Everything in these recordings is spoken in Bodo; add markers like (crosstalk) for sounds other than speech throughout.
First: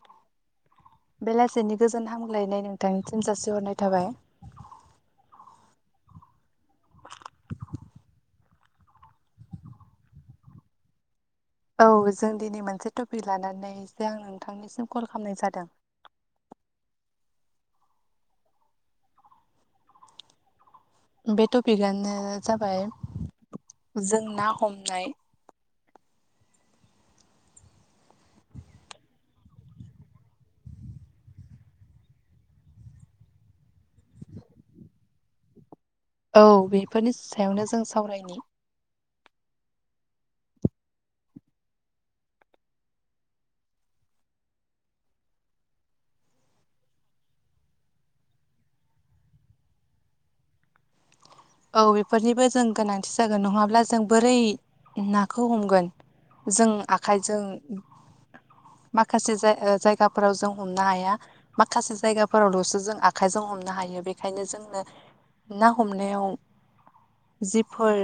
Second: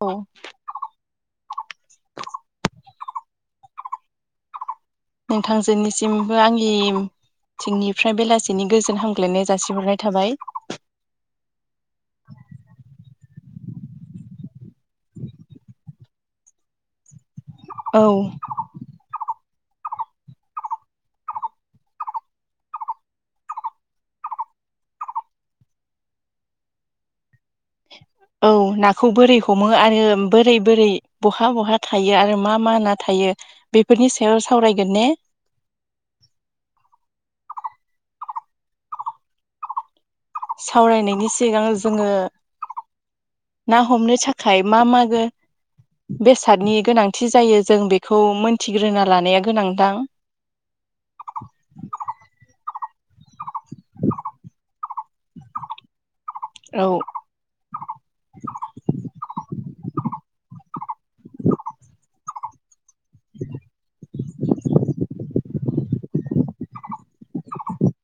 औ बेलासेनि गोजोन हामग्लायनाय नोंथांसिम जासिहरनाय थाबाय नोंथांजोनिसिमबो आंनि थिंनिफ्राय बेलासिनि गोजोन हामग्लायनाय जासिहरनाय थाबाय औ जों दिनै मोनसे टपिक लानानैसो आं नोंथांनिसिम कल खालामनाय जादों औ बे टपिकआनो जाबाय जों ना हमनाय औ नाखौ बोरै हमो आरो बोरै बोरै बहा बहा थायो आरो मा मा ना थायो बेफोरनि सायाव सावरायगोन ने औ बेफोरनि सायावनो जों सावरायनि सावरायनायनि सिगां जोङो ना हमनो थाखाय मा मागो बेसादनि गोनांथि जायो जों बेखौ मोनथिग्रोना लानाया गोनांदां औ बेफोरनिबो जों गोनां जागोन नङाब्ला जों बोरै नाखौ हमगोन जों औ आखाइजों माखासे जाय ओ जायगाफोराव जों हमनो हाया माखासे जायगा फोरावल'सो जों आखाइजों हमनो हायो बेखायनो जोंनो ना हमनायाव जिफोर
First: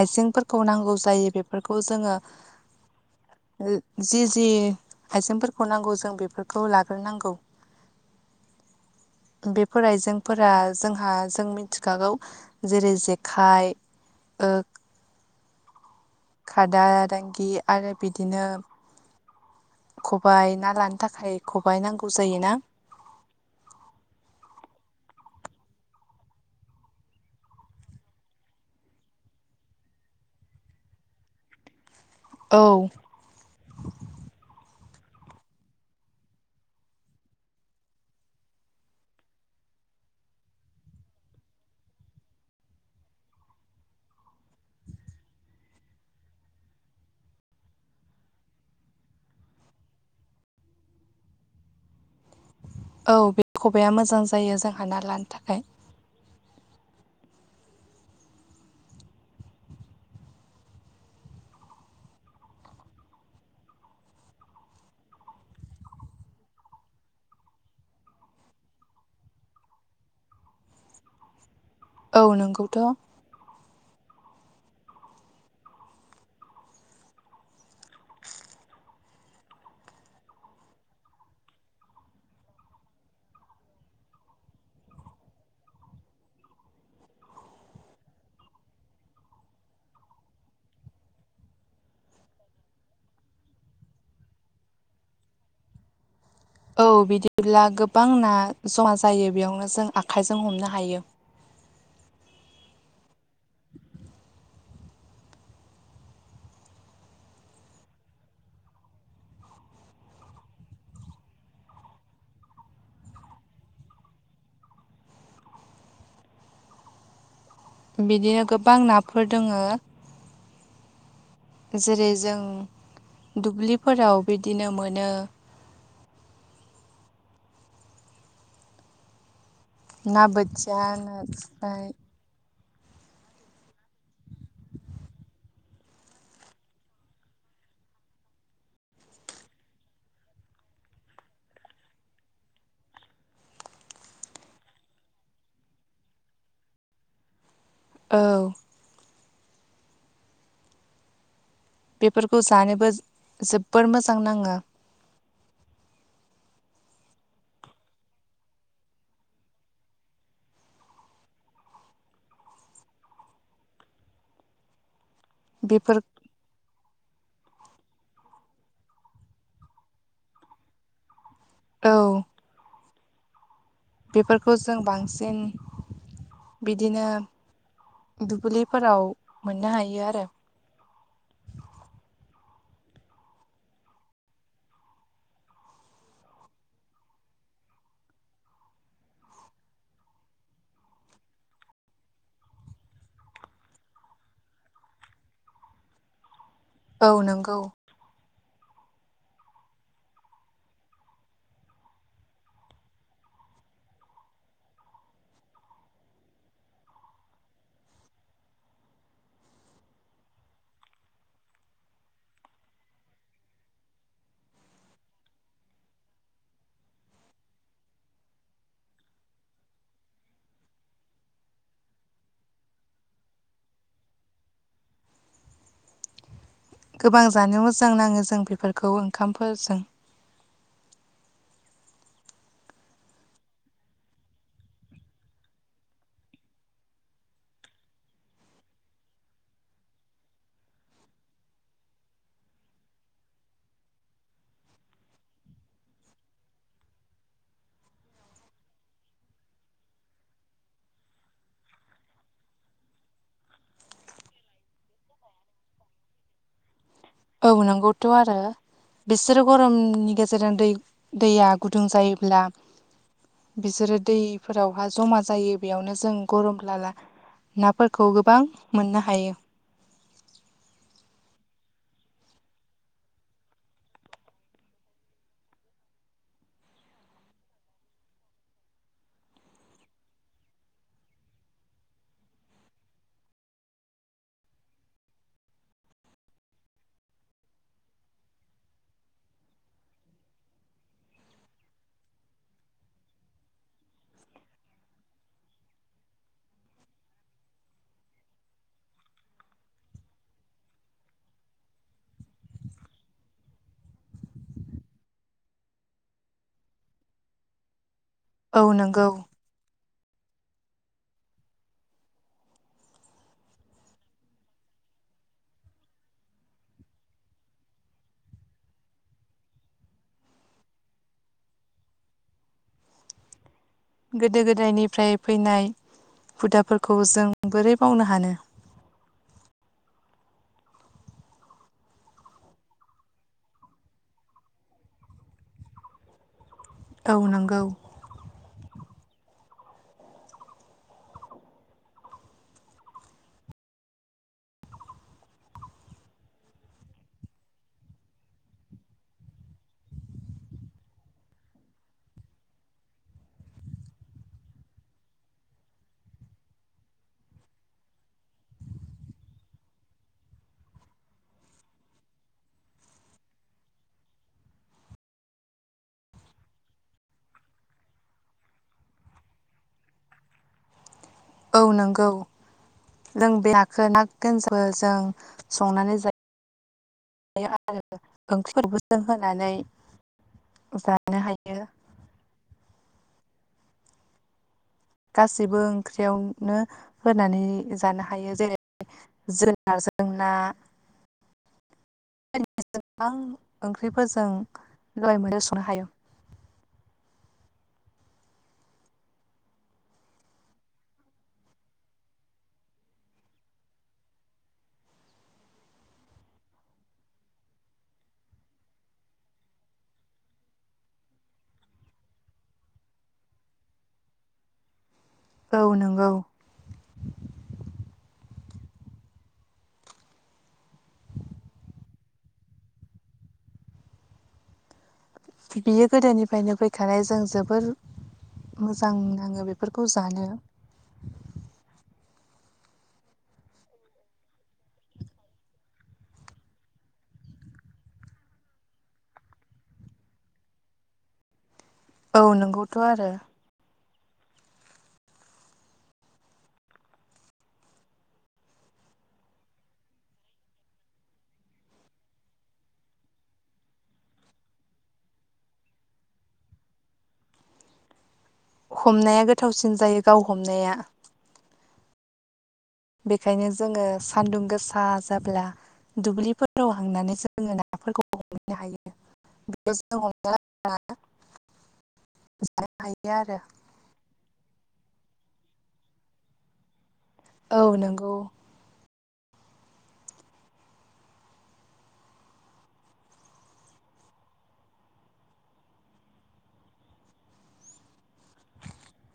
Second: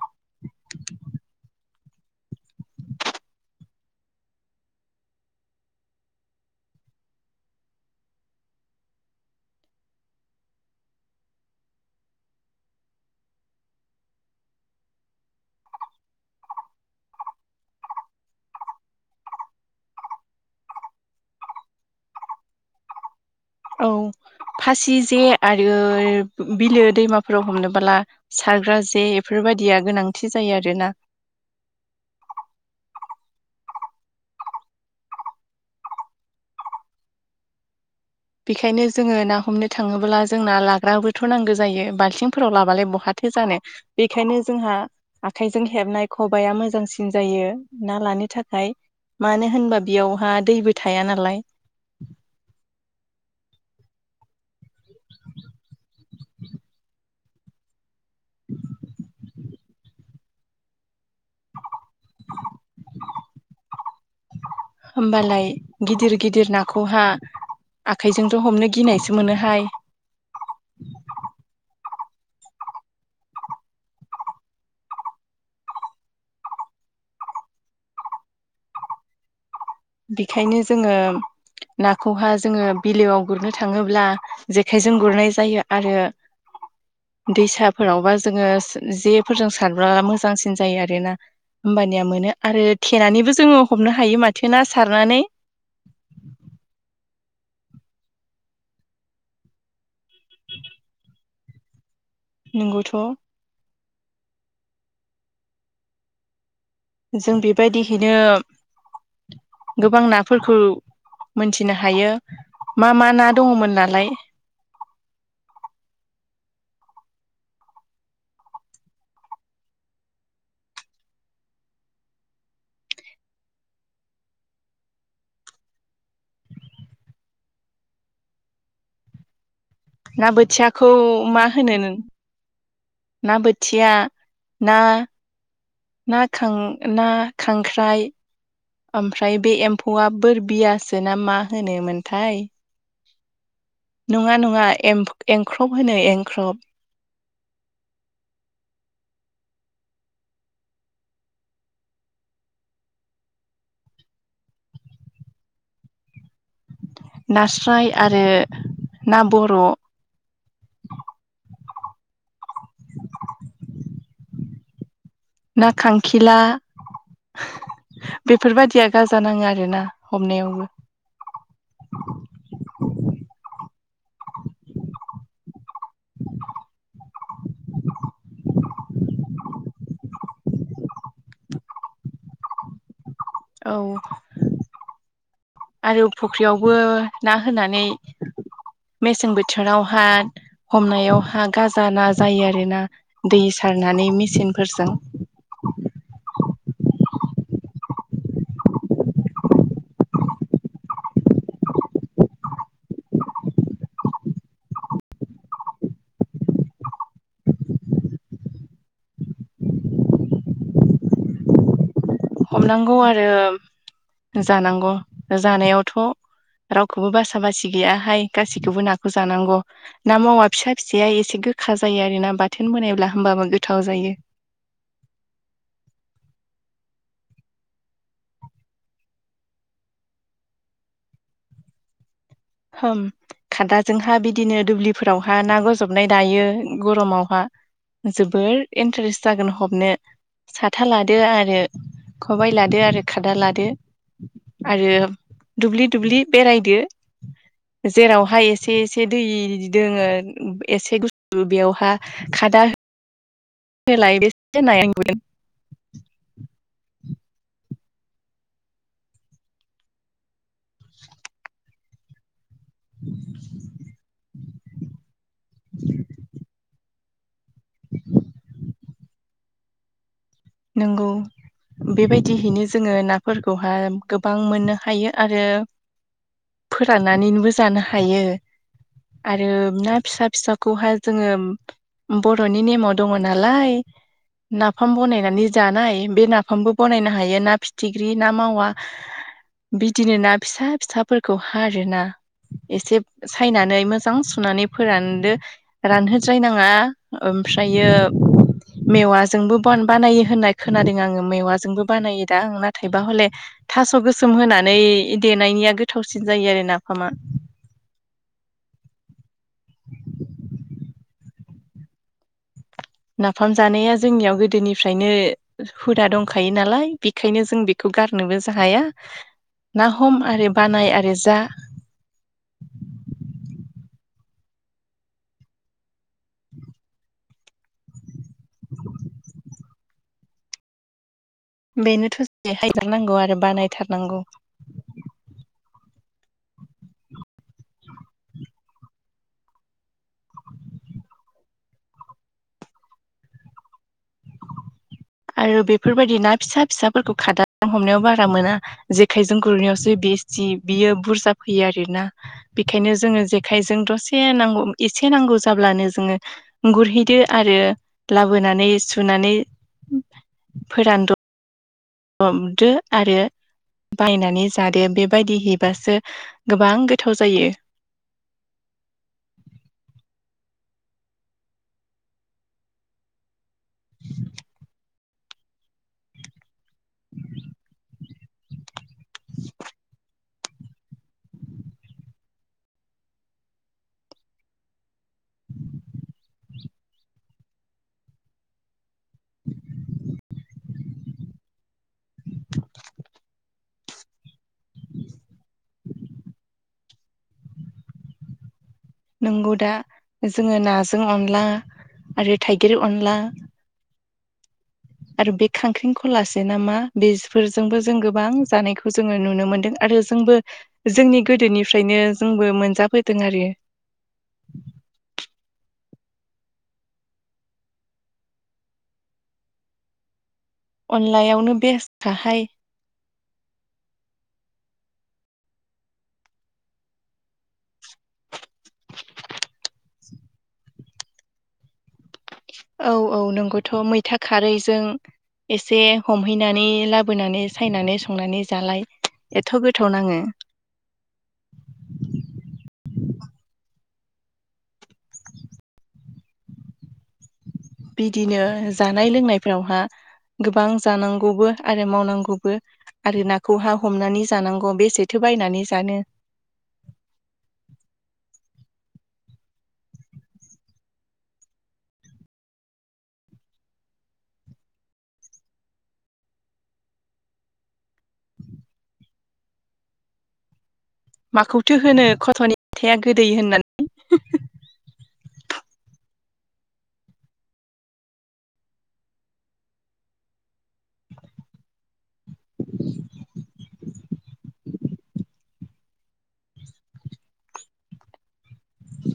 आइजेंफोरखौ नांगौ जायो बेफोरखौ जोङो (unintelligible) जि जि आइजेंफोरखौ नांगौ जों बेफोरखौ लाग्रोनांगौ बेफोर आइजेंफोरा जोंहा जों मिथिखागौ जेरै जेखाइ ओ खादा दांगि आरो बिदिनो खबाय ना लानो थाखाय खबाय नांगौ जायोना औ फासि जे आरो बिलो दैमाफोराव हमनोबाला सारग्रा जे बेफोरबादिया गोनांथि जायो आरोना औ बेखायनो जोङो ना हमनो थाङोब्ला जोंना लाग्राबोथ' नांगौ जायो बालथिंफोराव लाबालाय बहा थो जानो बेखायनो जोंहा आखाइजों हेबनाय खबाइआ मोजांसिन जायो ना लानो थाखाय मानो होनबा बेयावहा दैबो थाया नालाय औ बे खबाइआ मोजां जायो जोंहा ना लानो थाखाय होमबालाय गिदिर गिदिर नाखौहा आखाइजोंथ' हमनो गिनायसो मोनोहाय औ नोंगौथ' बेखायनो जोङो नाखौहा‌ जोङो बिलोआव गुरनो थाङोब्ला जेखाइजों गुरनाय जायो आरो दैसाफोरावबा जोङो सो जेफोरजों सारब्ला मोजांसिन जायो आरोना होमबानिया मोनो आरो थेनानैबो जोङो हमनो हायो माथो ना सारनानै औ बिदिब्ला गोबां ना जमा जायो बेयावनो जों आखाइजों हमनो हायो। नोंगौथ' जों बेबायदिहैनो गोबां नाफोरखौ मोनथिनो हायो मा मा ना दङमोन नालाय बिदिनो गोबां नाफोर दोङो जेरै जों दुब्लिफोराव बिदिनो मोनो ना बोथिया बोथियाखौ मा होनो नास्राय नों ना बोथिया ना ना खां ना खांख्राइ ओमफ्राय बे एम्फौआ बोर बियासोना मा होनोमोनथाय नङा नङा एम्फ एंख्रब होनो एंख्रब औ बेफोरखौ जानोबो जो जोबोर मोजां नाङो नास्राय आरो ना बर' ना बेफोर खांखिला बेफोरबायदिया गाजा नाङो आरोना हमनायावबो औ (inaudible) बेफोरखौ जों बांसिन बिदिनो दुब्लिफोराव मोननो हायो आरो (inaudible) औ आरो फुख्रियावबो ना होनानै मेसें बोथोरावहाय हमनायावहा गाजा ना जायो आरोना दै सारनानै मेचिनफोरजों (inaudible) औ नंगौ हमनांगौ आरो जानांगौ जानायावथ' रावखौबो बासा बासि गैयाहाय गासिखौबो नाखौ जानांगौ ना मावा फिसा फिसाया एसे गोखा जायो आरोना बाथोन बानायोब्ला होमबाबो गोथाव जायो। (inaudible) गोबां जानो मोजां नाङो जों बेफोरखौ ओंखामफोरजों हम खादाजोंहा बिदिनो दुब्लिफोरावहा ना गजबनाय दायो गरमावहा जोबोर इन्टारेस्ट जागोन हबनो साथा लादो आरो खबाय लादो आरो खादा लादो आरो दुब्लि दुब्लि बेरायदो (inaudible) जेरावहाय एसे एसे दै दङो एसे गुसु बेयावहाय खादा हो (unintelligible) औ नंगौथ' आरो बिसोरो गरमनि गेजेरजों दै दैया गु दुं जायोब्ला बिसोरो दैफोरावहा जमा जायो बेयावनो जों गरम लाला नाफोरखौ गोबां मोननो हायो। नंगौ बेबायदिहैनो जोङो नाफोरखौहाय गोबां मोननो हायो आरो फोराननानैनोबो जानो हायो। आरो ना फिसा फिसाखौहाय जोङो बर'नि नेमाव दङ नालाय नाफाम बनायन नानै जानाय बे नाफामबो बानायनो हायो ना फिथिख्रि ना मावा बिदिनो ना फिसा फिसाफोरखौ आरोना। एसे सायनानै मोजां सुनानै फोरानदो रानहोद्रायनाङा ओ ओमफ्राय मेवाजोंबो ब बानायो होननाय खोनादों आङो मेवाजोंबो बानायो दा आं नाथायबा हले थास' गोसोम होनानै बे देनायनिया गोथावसिन जायो आरो नाफामा। (inaudible) औ नंगौ। नाफाम जानाया जोंनियाव गोदोनिफ्रायनो हुदा दंखायो नालाय बेखायनो जों बेखौ गारनोबो हाया ना हम आरो बानाय आरो जा। (inaudible) गोदो गोदायनिफ्राय फैनाय हुदाफोरखौ जों बोरै बावनो हानो? बेनो (inaudible) हायगारनांगौ आरो बानायथारनांगौ। औ नंगौ। आरो बेफोरबायदि ना फिसा फिसाफोरखौ खादाजों हमनायाव बारा मोना जेखायजों गुरनायावसो बि बिसथि बियो बुरजा फैयो आरोना बेखायनो जोङो जेखायजों दसे एसे नांगौ जाब्लानो जोङो गुरहैदो आरो लाबोनानै सुनानै फोरानद हमदो आरो बायनानै जादो बेबायदि हैबासो गोबां गोथाव जायो। (inaudible) औ नोंगौ। लोंबाय ना (unintelligible) खौ ना गोनसबो जों संनानै जायो। आरो ओंख्रिफोरखौ जों होनानै (unintelligible) जानो हायो। गासैबो ओंख्रियावनो होनानै जानो हायो। जेरै जोगोनारजों ना। (inaudible) बे गोबां ओंख्रिफोरजों लाय मोनो संनो हायो। (inaudible) नंगौ दा जोङो नाजों अनला आरो थाइगेर अनला आरो बे खांख्रिंख'लासे नामा बेफोरजोंबो जों गोबां जानायखौ जोङो नुनो मोनदों आरो। आरो जोंबो जोंनि गोदोनिफ्रायनो जोंबो मोनजाबोदों आरो। (inaudible) औ नंगौ। (inaudible) अनलायावनो बेस्थ खाहाय। (inaudible) बियो गोदोनिफ्रायनो फैखानाय जों जोबोर मोजां नाङो बेफोरखौ खौ जानो। (inaudible) औ औ नोंगौथ' मैथा खारैजों एसे हमहैनानै लाबोनानै सायनानै संनानै जालाय एथ' गोथाव नाङो। (inaudible) औ नंगौथ' आरो बिदिनो जानाय लोंनायफ्रावहा गोबां जानांगौबो आरो मावनांगौबो आरो नाखौहा हमनानै जानांगौ बेसेथो बायनानै जानो। (inaudible) हमनाया गोथावसिन जायो गाव हमनाया। बेखायनो जोङो सान्दुं गोसा जाब्ला दुब्लिफोराव हमनानै जानो ना (unintelligible) माखौथो होनो खसथ'नि फिथाइआ हायो गोदै आरो होननानै। औ नोंगौ।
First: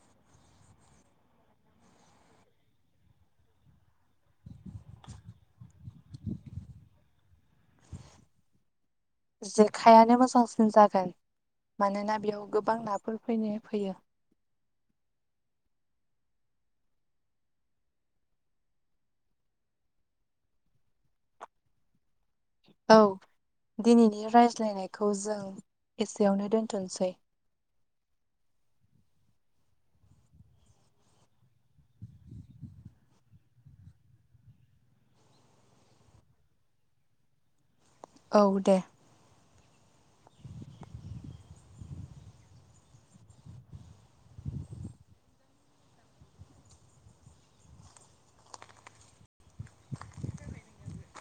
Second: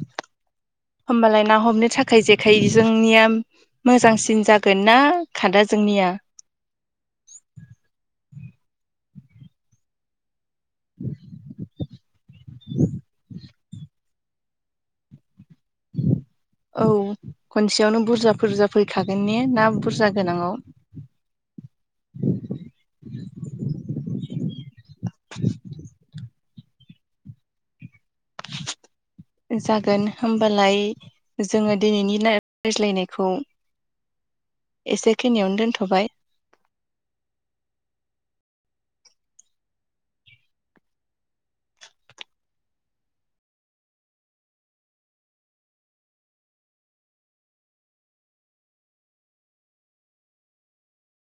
(inaudible) होमबालाय ना हमनो थाखाय जेखाइ जोंनिया मोजांसिन जागोन ना खादा जोंनिया? जेखायानो मोजांसो। जागोन मानोना बेयाव गोबां नाफोर फैनो फैयो। (inaudible) औ खनसेयावनो बुरजा बुरजा फैखागोन ने ना बुरजा गोनाङाव। औ। दिनैनि रायज्लायनायखौ जों एसेयावनो दोनथ'नसै। (inaudible) जागोन होमबालाय जोङो दिनैनि रायज्लायनायखौ एसे खिनियावनो दोनथ'बाय। औ दे।